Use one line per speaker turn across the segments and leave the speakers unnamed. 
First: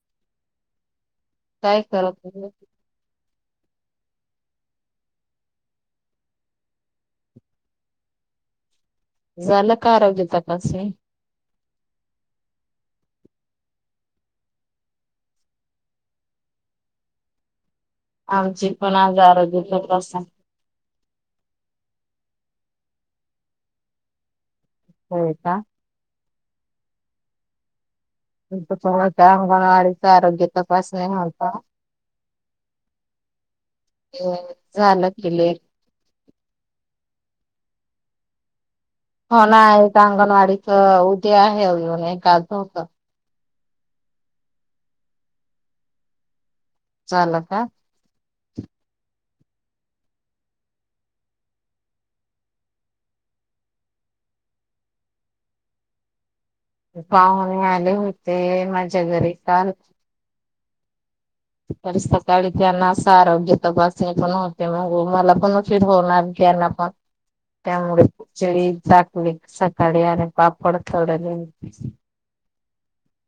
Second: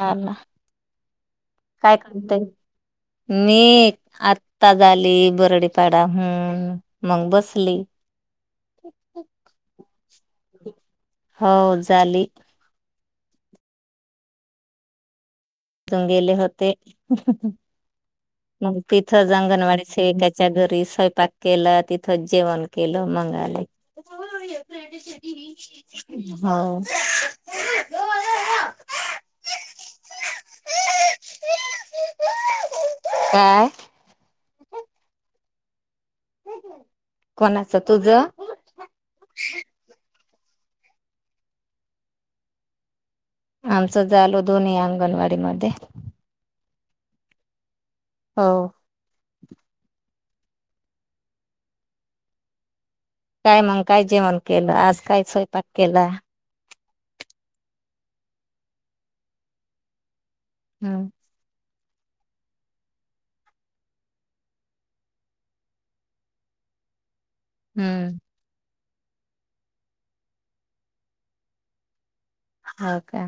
हा ना, काय
करत नाही.
करताय? आता झाली बरडीपाडा हम्म मग बसले.
झालं का आरोग्य तपासणी?
हो झाली. तिथून गेले होते,
आमची
मग
पण आज
तिथंच
आरोग्य
अंगणवाडीचे
तपासणी
काय च्या घरी स्वयंपाक केला, तिथंच जेवण केलं मंग आले.
होय का
हो.
[unintelligible] आरोग्य तपासणी होता
काय
झालं की लेट
कोणाच तुझं?
हो ना आहे अंगणवाडीच उद्या आहे अजून एक आजत
आमचं झालो दोन्ही अंगणवाडी मध्ये
चाल का
हो काय मग काय जेवण केलं आज काय स्वयंपाक केला
पाहणे आले होते माझ्या घरी काल
हम्
त सकाळी त्यांना असं आरोग्य तपासणी पण होते मग मला पण फिट होणार त्यांना पण
हम्म
त्यामुळेळी झाकली सकाळी आणि पापड डले
हो का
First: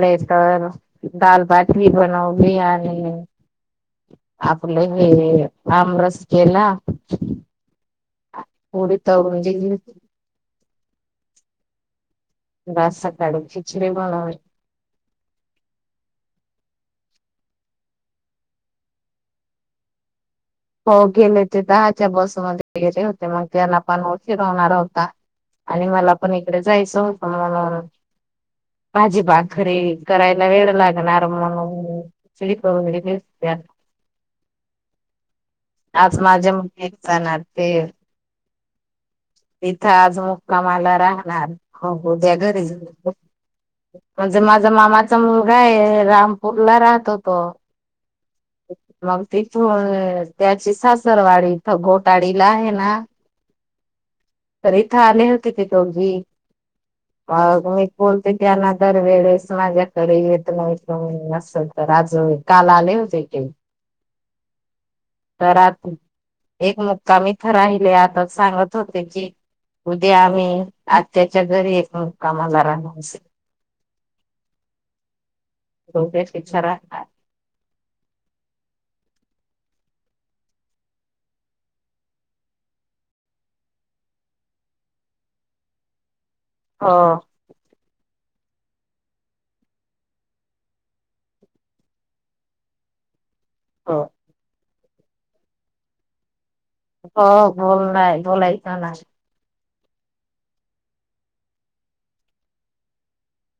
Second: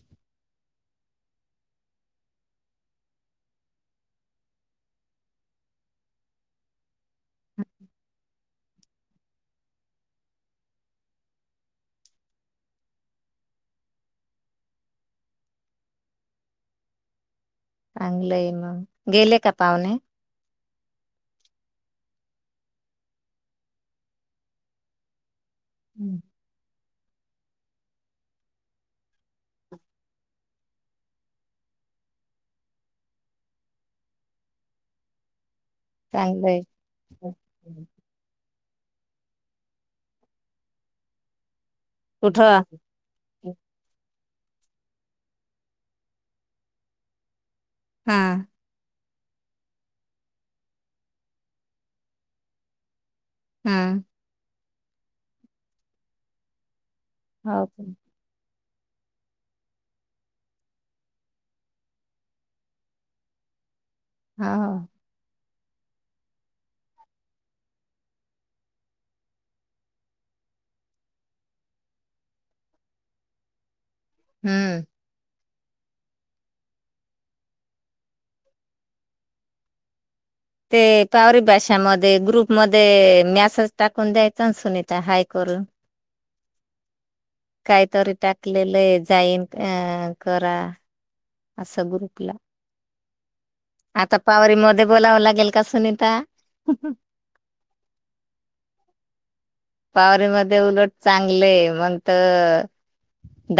ले तर दालबाटी बनवली आणि आपलं हे आमरस केला
हम्
उडी तव आज सकाळी खिचडी बनवली
चांगलंय मग, गेले का पाहुणे?
हो गेले ते दहाच्या बसमध्येध्ये वगैरे होते मग त्यांना पण उशिर होणार होता. आणि मला पण इकडे जायचं होतं म्हणून. भाजी भाकरी करायला वेळ लागणार म्हणून चिडीप [unintelligible] आज माझ्या
चांगलंय
म जाणार ते तिथं आज मुक्कामाला राहणार हो हो त्या
कुठं
घरी जा म्हणजे माझा मामाचा मुलगा आहे रामपूर ला राहतो तो
हा
मग तिथून त्याची सासुरवाडीला घोटाडीला आहे ना
हम्म
त इथं आले होते ते दोघी
हो
मग मी बोल ते त्यांना दरवेेळेस माझ्याकडे येतं येतन नल तर आज काल आले होते ह
हा ह
तर आ एक मुक्का मीथ राहिले आता सांगत होते की उद्या आम्ही आ त्याच्या घरी एक कामाला राहसे
हम्म
होकच इच्छा रा
ते पावरी भाषामध्ये ग्रुपमध्ये मॅसेज टाकून द्यायचां ना सुनीता हाय करून
हा
काहीतरी टाकलेलंय जाईन अ करा असा ग्रुपला
हो
आता पावरी मध्ये बोलावं लागेल का सुनीता
हो बोल ना बोलाय का नाही
पावररी म उलट चांगलेय मणत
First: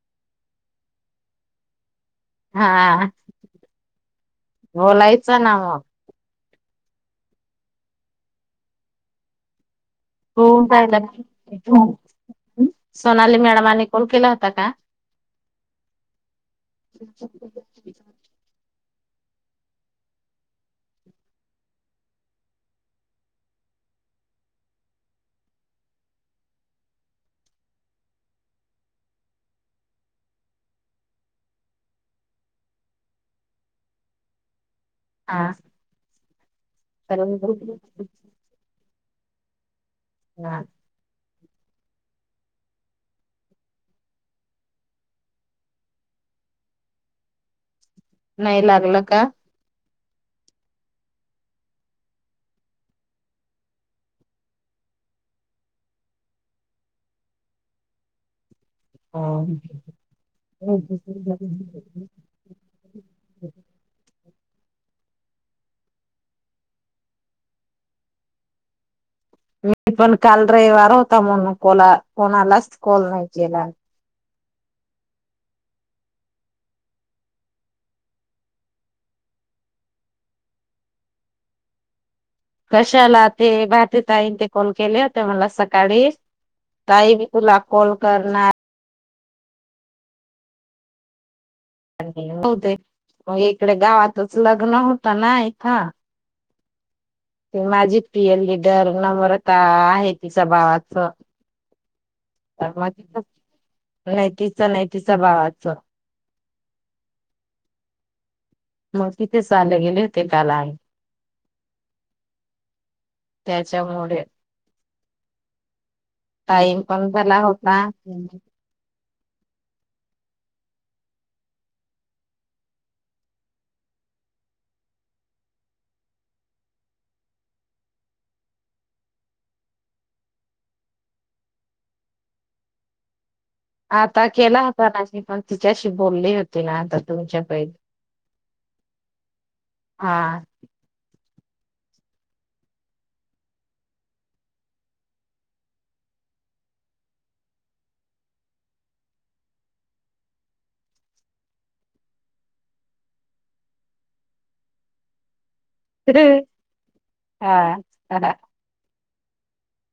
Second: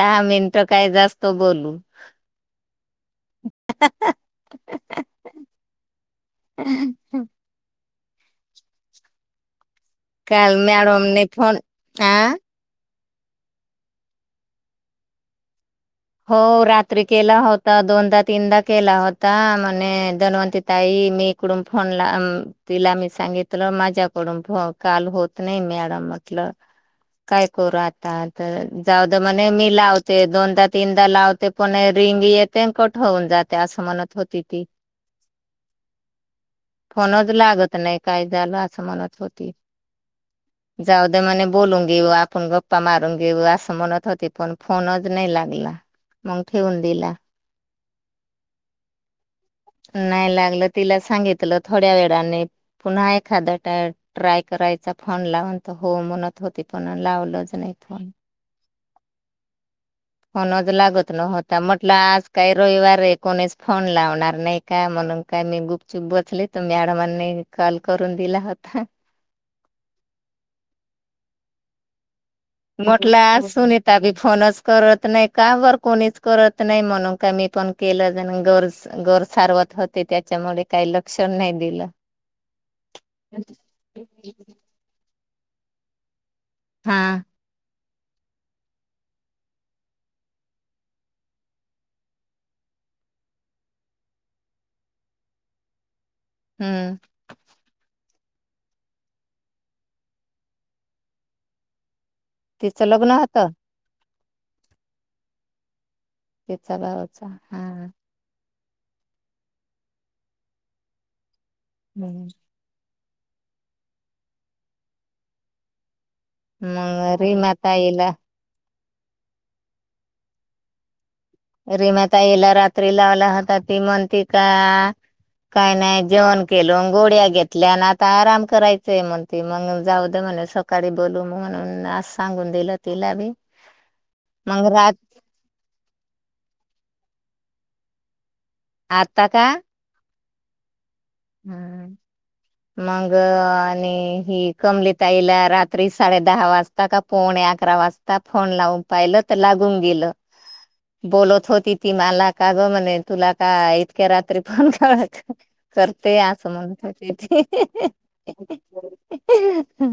दहा मिनिट काय जास्त बोलू
हा बोलायचं ना मग
च्छा
हो
काल
जायला
मॅडमने फोन आ
सोनाली मॅडमाने कॉल केला होता का
हो रात्री केला होत दोनदा तीनदा केला होता म्हणे दन्वंती ताई मी इकडून फोनला तिला मी सांगितलं माझ्याकडून काल होत नाही मॅडम म्हटलं काय करू आता तर जाऊद म्हणे मी लावते दोन तास तीनदा लावते पण रिंग येते कट होऊन जाते असं म्हणत होती ती.
हा. तर
फोनच लागत नाही काय झालं असं म्हणत होती.
ना.
जाऊ दे म्हणे बोलून घेऊ आपण गप्पा मारून घेऊ असं म्हणत होती पण फोनच नाही लागला. मग ठेवून दिला.
नाही लागलं का?
नाही लागलं तिला सांगितलं थोड्या वेळाने पुन्हा एखादा ट्राय ट्राय करायचा फोन लावून तर हो म्हणत होती फोन लावलंच नाही फोन
[inaudible]
फोनच लागत नव्हता म्हटलं आज काही रविवार आहे कोणीच फोन लावणार नाही का म्हणून काय मी गुपचुप बसली तर मॅडमांनी कॉल करून दिला होता.
मी पण काल रविवार होता म्हणू कोनाला कोणालाच कॉल नाही
म्हटलं
केला.
असून येत त्या बी फोनच करत नाही का बरं कोणीच करत नाही म्हणून का मी पण केलं गरज घर सावरत होते त्याच्यामुळे काही लक्ष नाही दिलं.
कशाला ते भारती ताईन ते कॉल केले होते मला सकाळी
हा
ताई तुला कॉल करणार हो तेग इकडे गावातच लग्न होतं ना इथं
हम्म.
ते माझी प्रिय लीडर नम्रता आहे तिच्या भावाच तर
तिचं
मग
लग्न
तिच
होतं.
नाही तिच नाही तिच भावाचं
त्याचा भावचा हा.
मग तिथे चाले गेले होते काल आइ
हम्म.
त्याच्यामुळे टाईम पण झाला होता.
रीमाताईला रीमा ताईला रात्री लावला होता ती म्हणती का काही नाही जेवण केल गोळ्या घेतल्या आणि आता आराम करायचंय म्हणती मग जाऊ दे म्हणे स काळी बोलू म्हगून अस सांगून दिलं तिला बी.
आता केला
मग
होता
रात
नाही पण तिच्याशी बोलली होती ना आता तुमच्या पाहि
आता का?
हा.
हम्म. मग आणि हि कमली ताईला रात्री साडे दहा वाजता का पावणे अकरा वाज आता फोन लावून पाहिलं तर लागून गेलं. बोलत होती ती मला का ग म्हणे तुला का इतक्या रात्री फोन कयच करते असं म्हणत होती ती.
हा हा.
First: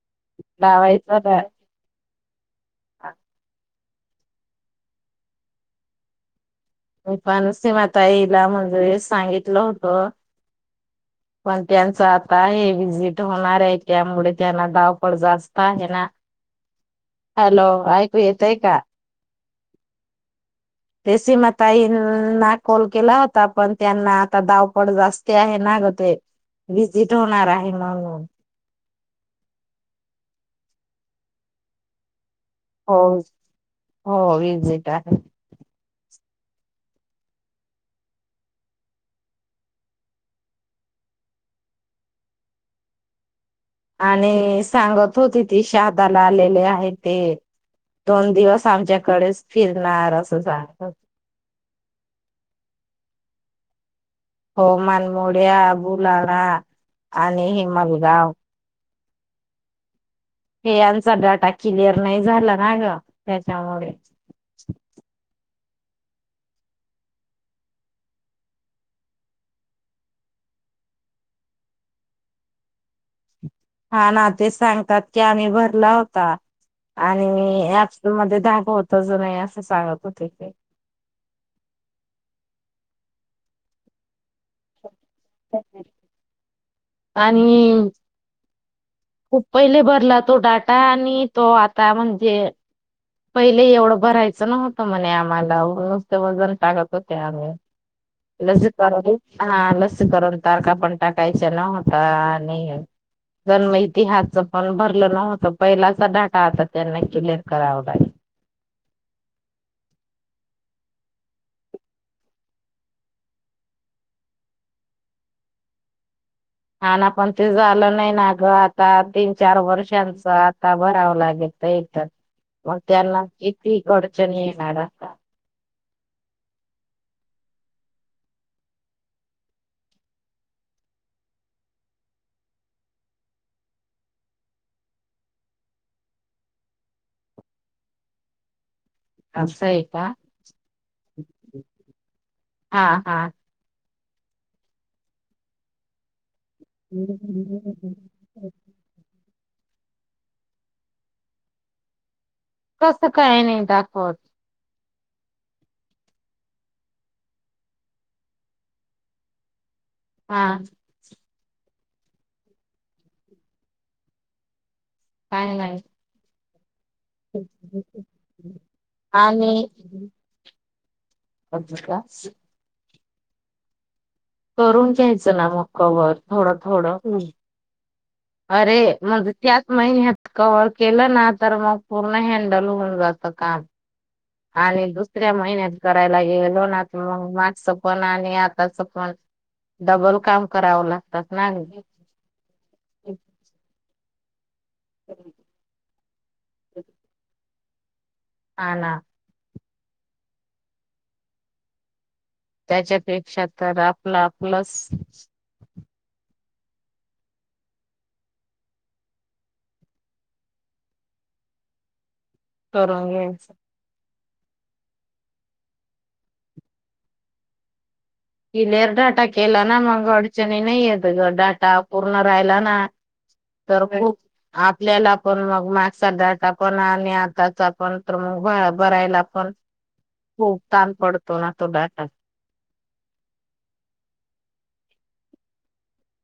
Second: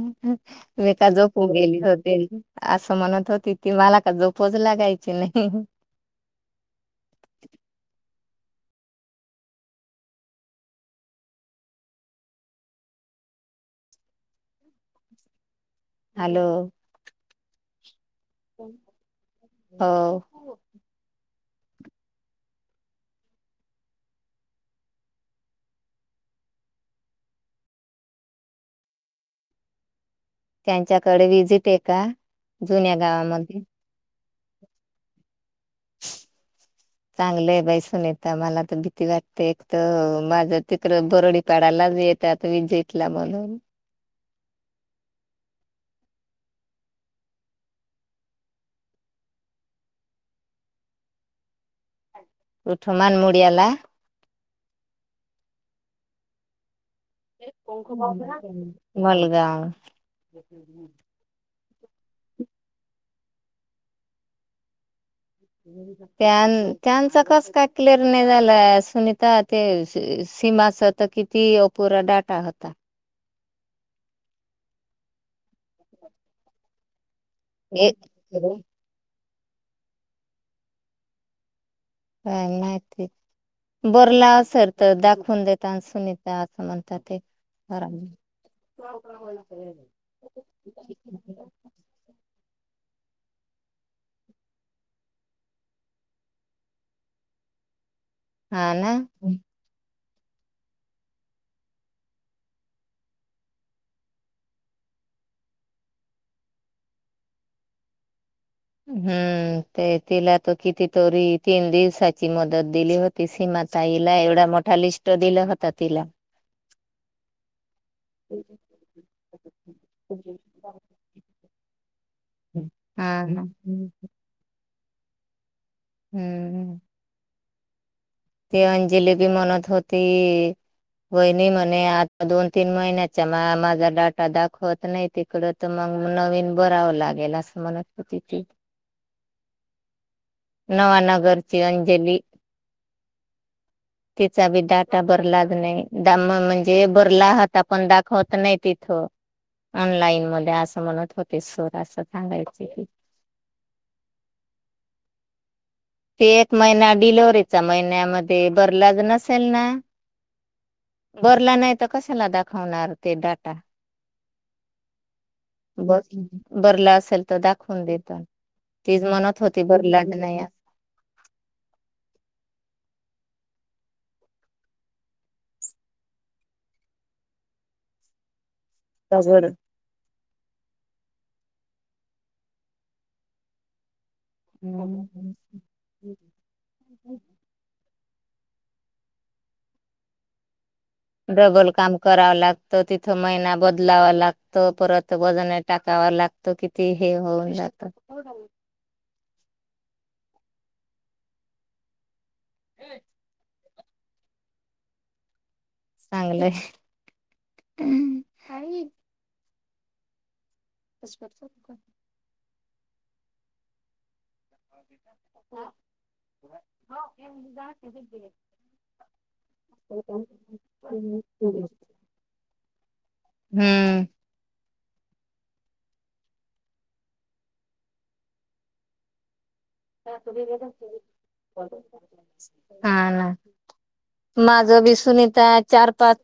[unintelligible] मी का
लावायचं ना
झोपून गेली होती. असं म्हणत होती ती मला का झोपच लागायची नाही.
मी पण सीमा ताईला म्हणजे हेच सांगितलं होत.
[inaudible]
पण त्यांच आता आहे विजिट होणार आहे त्यामुळे त्यांना धावपळ जास्त आहे ना.
हॅलो?
हॅलो ऐक
हो.
ते सीमाताईंना कॉल केला होता पण त्यांना आता धावपळ जास्ती आहे ना अग ते विजिट होणार आहे म्हणून.
त्यांच्याकडे विजिट आहे का? जुन्या
हो
गावामध्ये.
हो वजिट आहे
[inaudible] चांगलं बाईसून येत मला तर भीती वाटते एक तर माझं तिकडे बरडी पाडालाच येत त्यात वि जेतल्या म्हणून
आणि सांगत होती ती शहादाला आलेले आहे ते दोन दिवस आमच्याकडेच फिरणार असं सांगत
उठमान मुडीयाला
हो मानमोड्या बुलणा आणि हिमलगाव
मलगाव
हे यांचा डाटा क्लिअर नाही झाला ना ग त्याच्यामुळे
त त्यां त्यांचं कस काय क्लिअर नाही झालं सुनीता ते सीमाच ता किती अपुरा डाटा होता
हा ना तेच सांगतात की आम्ही भरला होता आणिी
ए
पस मध्ये धाग होतच नाही असं सांगत होते काही
काय माहिती बरलाव सर तर दाखवून दता सुनीत त्या असं म्हणतात तेरा
आणि खूप पहिले भरला तो डाटा आणि तो आता म्हणजे. पहिले एवढं भरायचं नवतं म्हणे आम्हाला नुसते वजन टाकत होते आम्ही लस
हा ना
करून हा लस करून तारका पण टाकायच्या नव्हता आणि जन्म इतिहाच पण भरलं नव्हतं पहिलाचा डाटा आता त्यांना क्लिअर करावं लागेल.
हम्म ते तिला त किती तरी तीन दिवसाची मुदत दिली होत ति सीमााताईला एवढा मोठा लिस्ट दिला होता तिला.
हा ना पण ते झालं नाही ना ग आता तीन चार वर्षांचं ता भरावं लागेल एक तर मग
हा
त्यांना
हा
किती अडचणी येणार
हम्म ते अंजली बी म्हणत होती होहिणी म्हणे आता दोन तीन महिन्याचा म माझा डाटा दाखवत नाही तिकड तर मग नवीन बरावं लागेल असं म्हणत हो त
असं आहे का
नवानगरची अंजली
हा हा
तिचा बी डाटा भर लाग नाही दा म्हणजे जे बरला आहात आपण दाखवत नाही तिथं ऑनलाईन म असं म्हणत होते सोर असं सांगायचे की
काही नाही दाखवत
ते एक महिना डिलवर्हरीचा महिन्यामध्ये भरलाज नसेल ना
हा
बरला नाही तर कशाला दाखवणार ते डाटा
काय
बरला असेल तर दाखवून देतो तीच मणत होती
आणि
बरला नाही
अगदी का करून घ्यायचं ना मग कवर थोडं थोडं अरे म्हणज
डबल
त्यात म ह्यात कवर्ह केलं ना तर मग पूर्ण हँडल होऊन जात काम आणि दुसऱ्या महिन्यात करायला गेल लोन मग मागचं पण आणि आताच पण डबल काम कराव ला
डबल काम करावं लागत
ना
तिथं महिना बदलावा लागत परत वजने टाक वा लागतो किती हे होऊन जात
ह ना त्याच्यापेक्षा तर आपलं आपलं...
चांगलंय.... तप...
करन घेईन....
हो जा.....
क्लिअर डाटा केला ना मग अडचणी नाही येत ग डाटा पूर्ण राहिला ना... तर
हम्म...
खूप आपल्याला पण मग मागचा डाटा पण आणि आताचा पण तर मग भरायला पण खूप ताण पडतो ना तो डाटा
हा ना.... माझं बसून इथ चार पाच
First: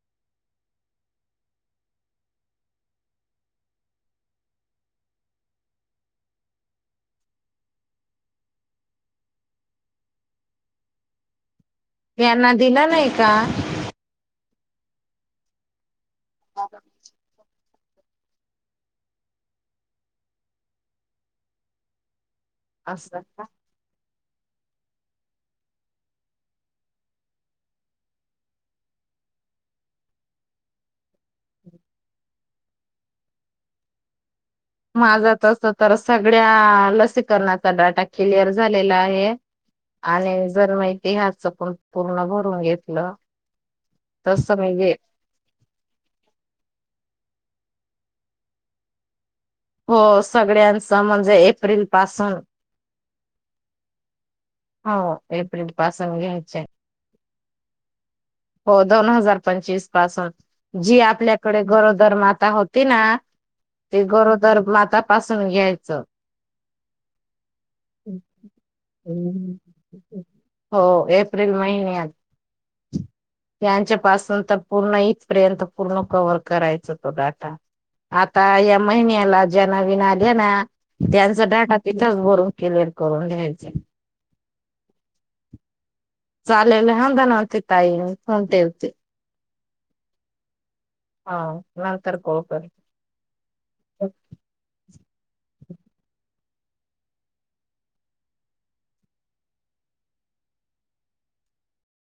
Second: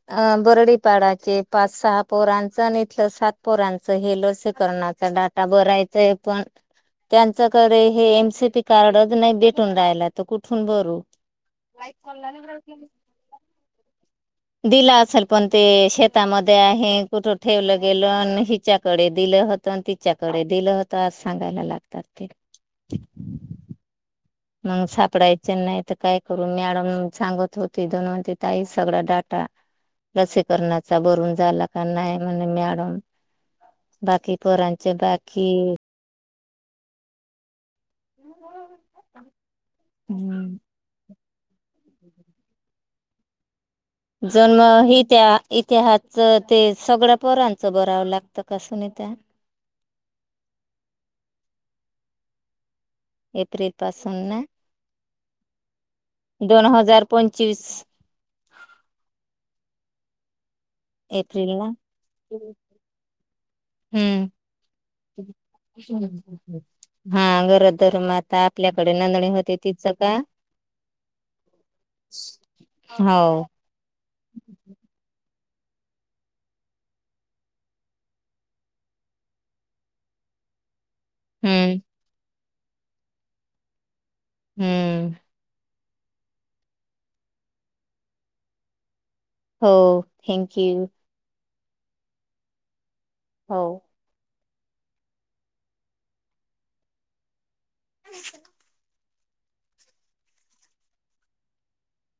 बर्डीपाडाचे पाच सहा पोरांचं आणि इथलं सात..... पोरांचं हे लसीकरणाचा डाटा बरायचाय पण... त्यांच्याकडे हे एमसीपी कार्डच नाही भेटून राहिला तर कुठून भरू....
यांना दिलं नाही का?
दिला असेल पण ते शेतामध्ये आहे कुठ.... ठेवलं गेलं हिच्याकडे दिलं होत तिच्याकडे दिलं होत आज सांगायला लागतात ते....
असता...
मग सापडायचे नाही तर काय करू मॅडम सांगत होती दोनवती ताई सगळा डाटा.. लसीकरणाचा भरून झाला का नाही म्हने मॅडम बाकी पां
माझं तस तर सगळ्या लसीकरणाचा डाटा..... क्लिअर झालेला आहे आणि जर मा..... तेहाजच पण पूर्ण भरून घेतलं... तस
जन्म
म्हणजे
हि त्या.... इतिहासचं ते सगळ्या पोरांचं बरावं लागतं कसून त्या...
हो सगळ्यांचं म्हणजे एप्रिल पासून...
एप्रिल पासून....
हो.... एप्रिल पासून.... घ्यायचे
दोन हजार पंचवीस....
हो दोन हजार पंचवीस पासून जी
एप्रिल
आपल्याकडे
ला
गरोदर माता होती ना.... ते गरोदर माता तपासून घ्यायचं....
हम्म हा गरोदर माता आता आपल्याकडे नोंदणी होती...
हो एप्रिल महिन्यात....
हो
त्यांच्या पाासून तर पूर्ण इथपर्यंत पूर्ण कव्हर करायचा तो डाटा... आता या महिन्याला जना विना घेणा... त्यांचा डाकाा
हम्म
तिथंच भरून क्लिअर करून लिहायच...
हम्म...
चालेला ह्या धनावती ता कोटती...
हो थँक यू...
हा नंतर करतो
हो.... [unintelligible]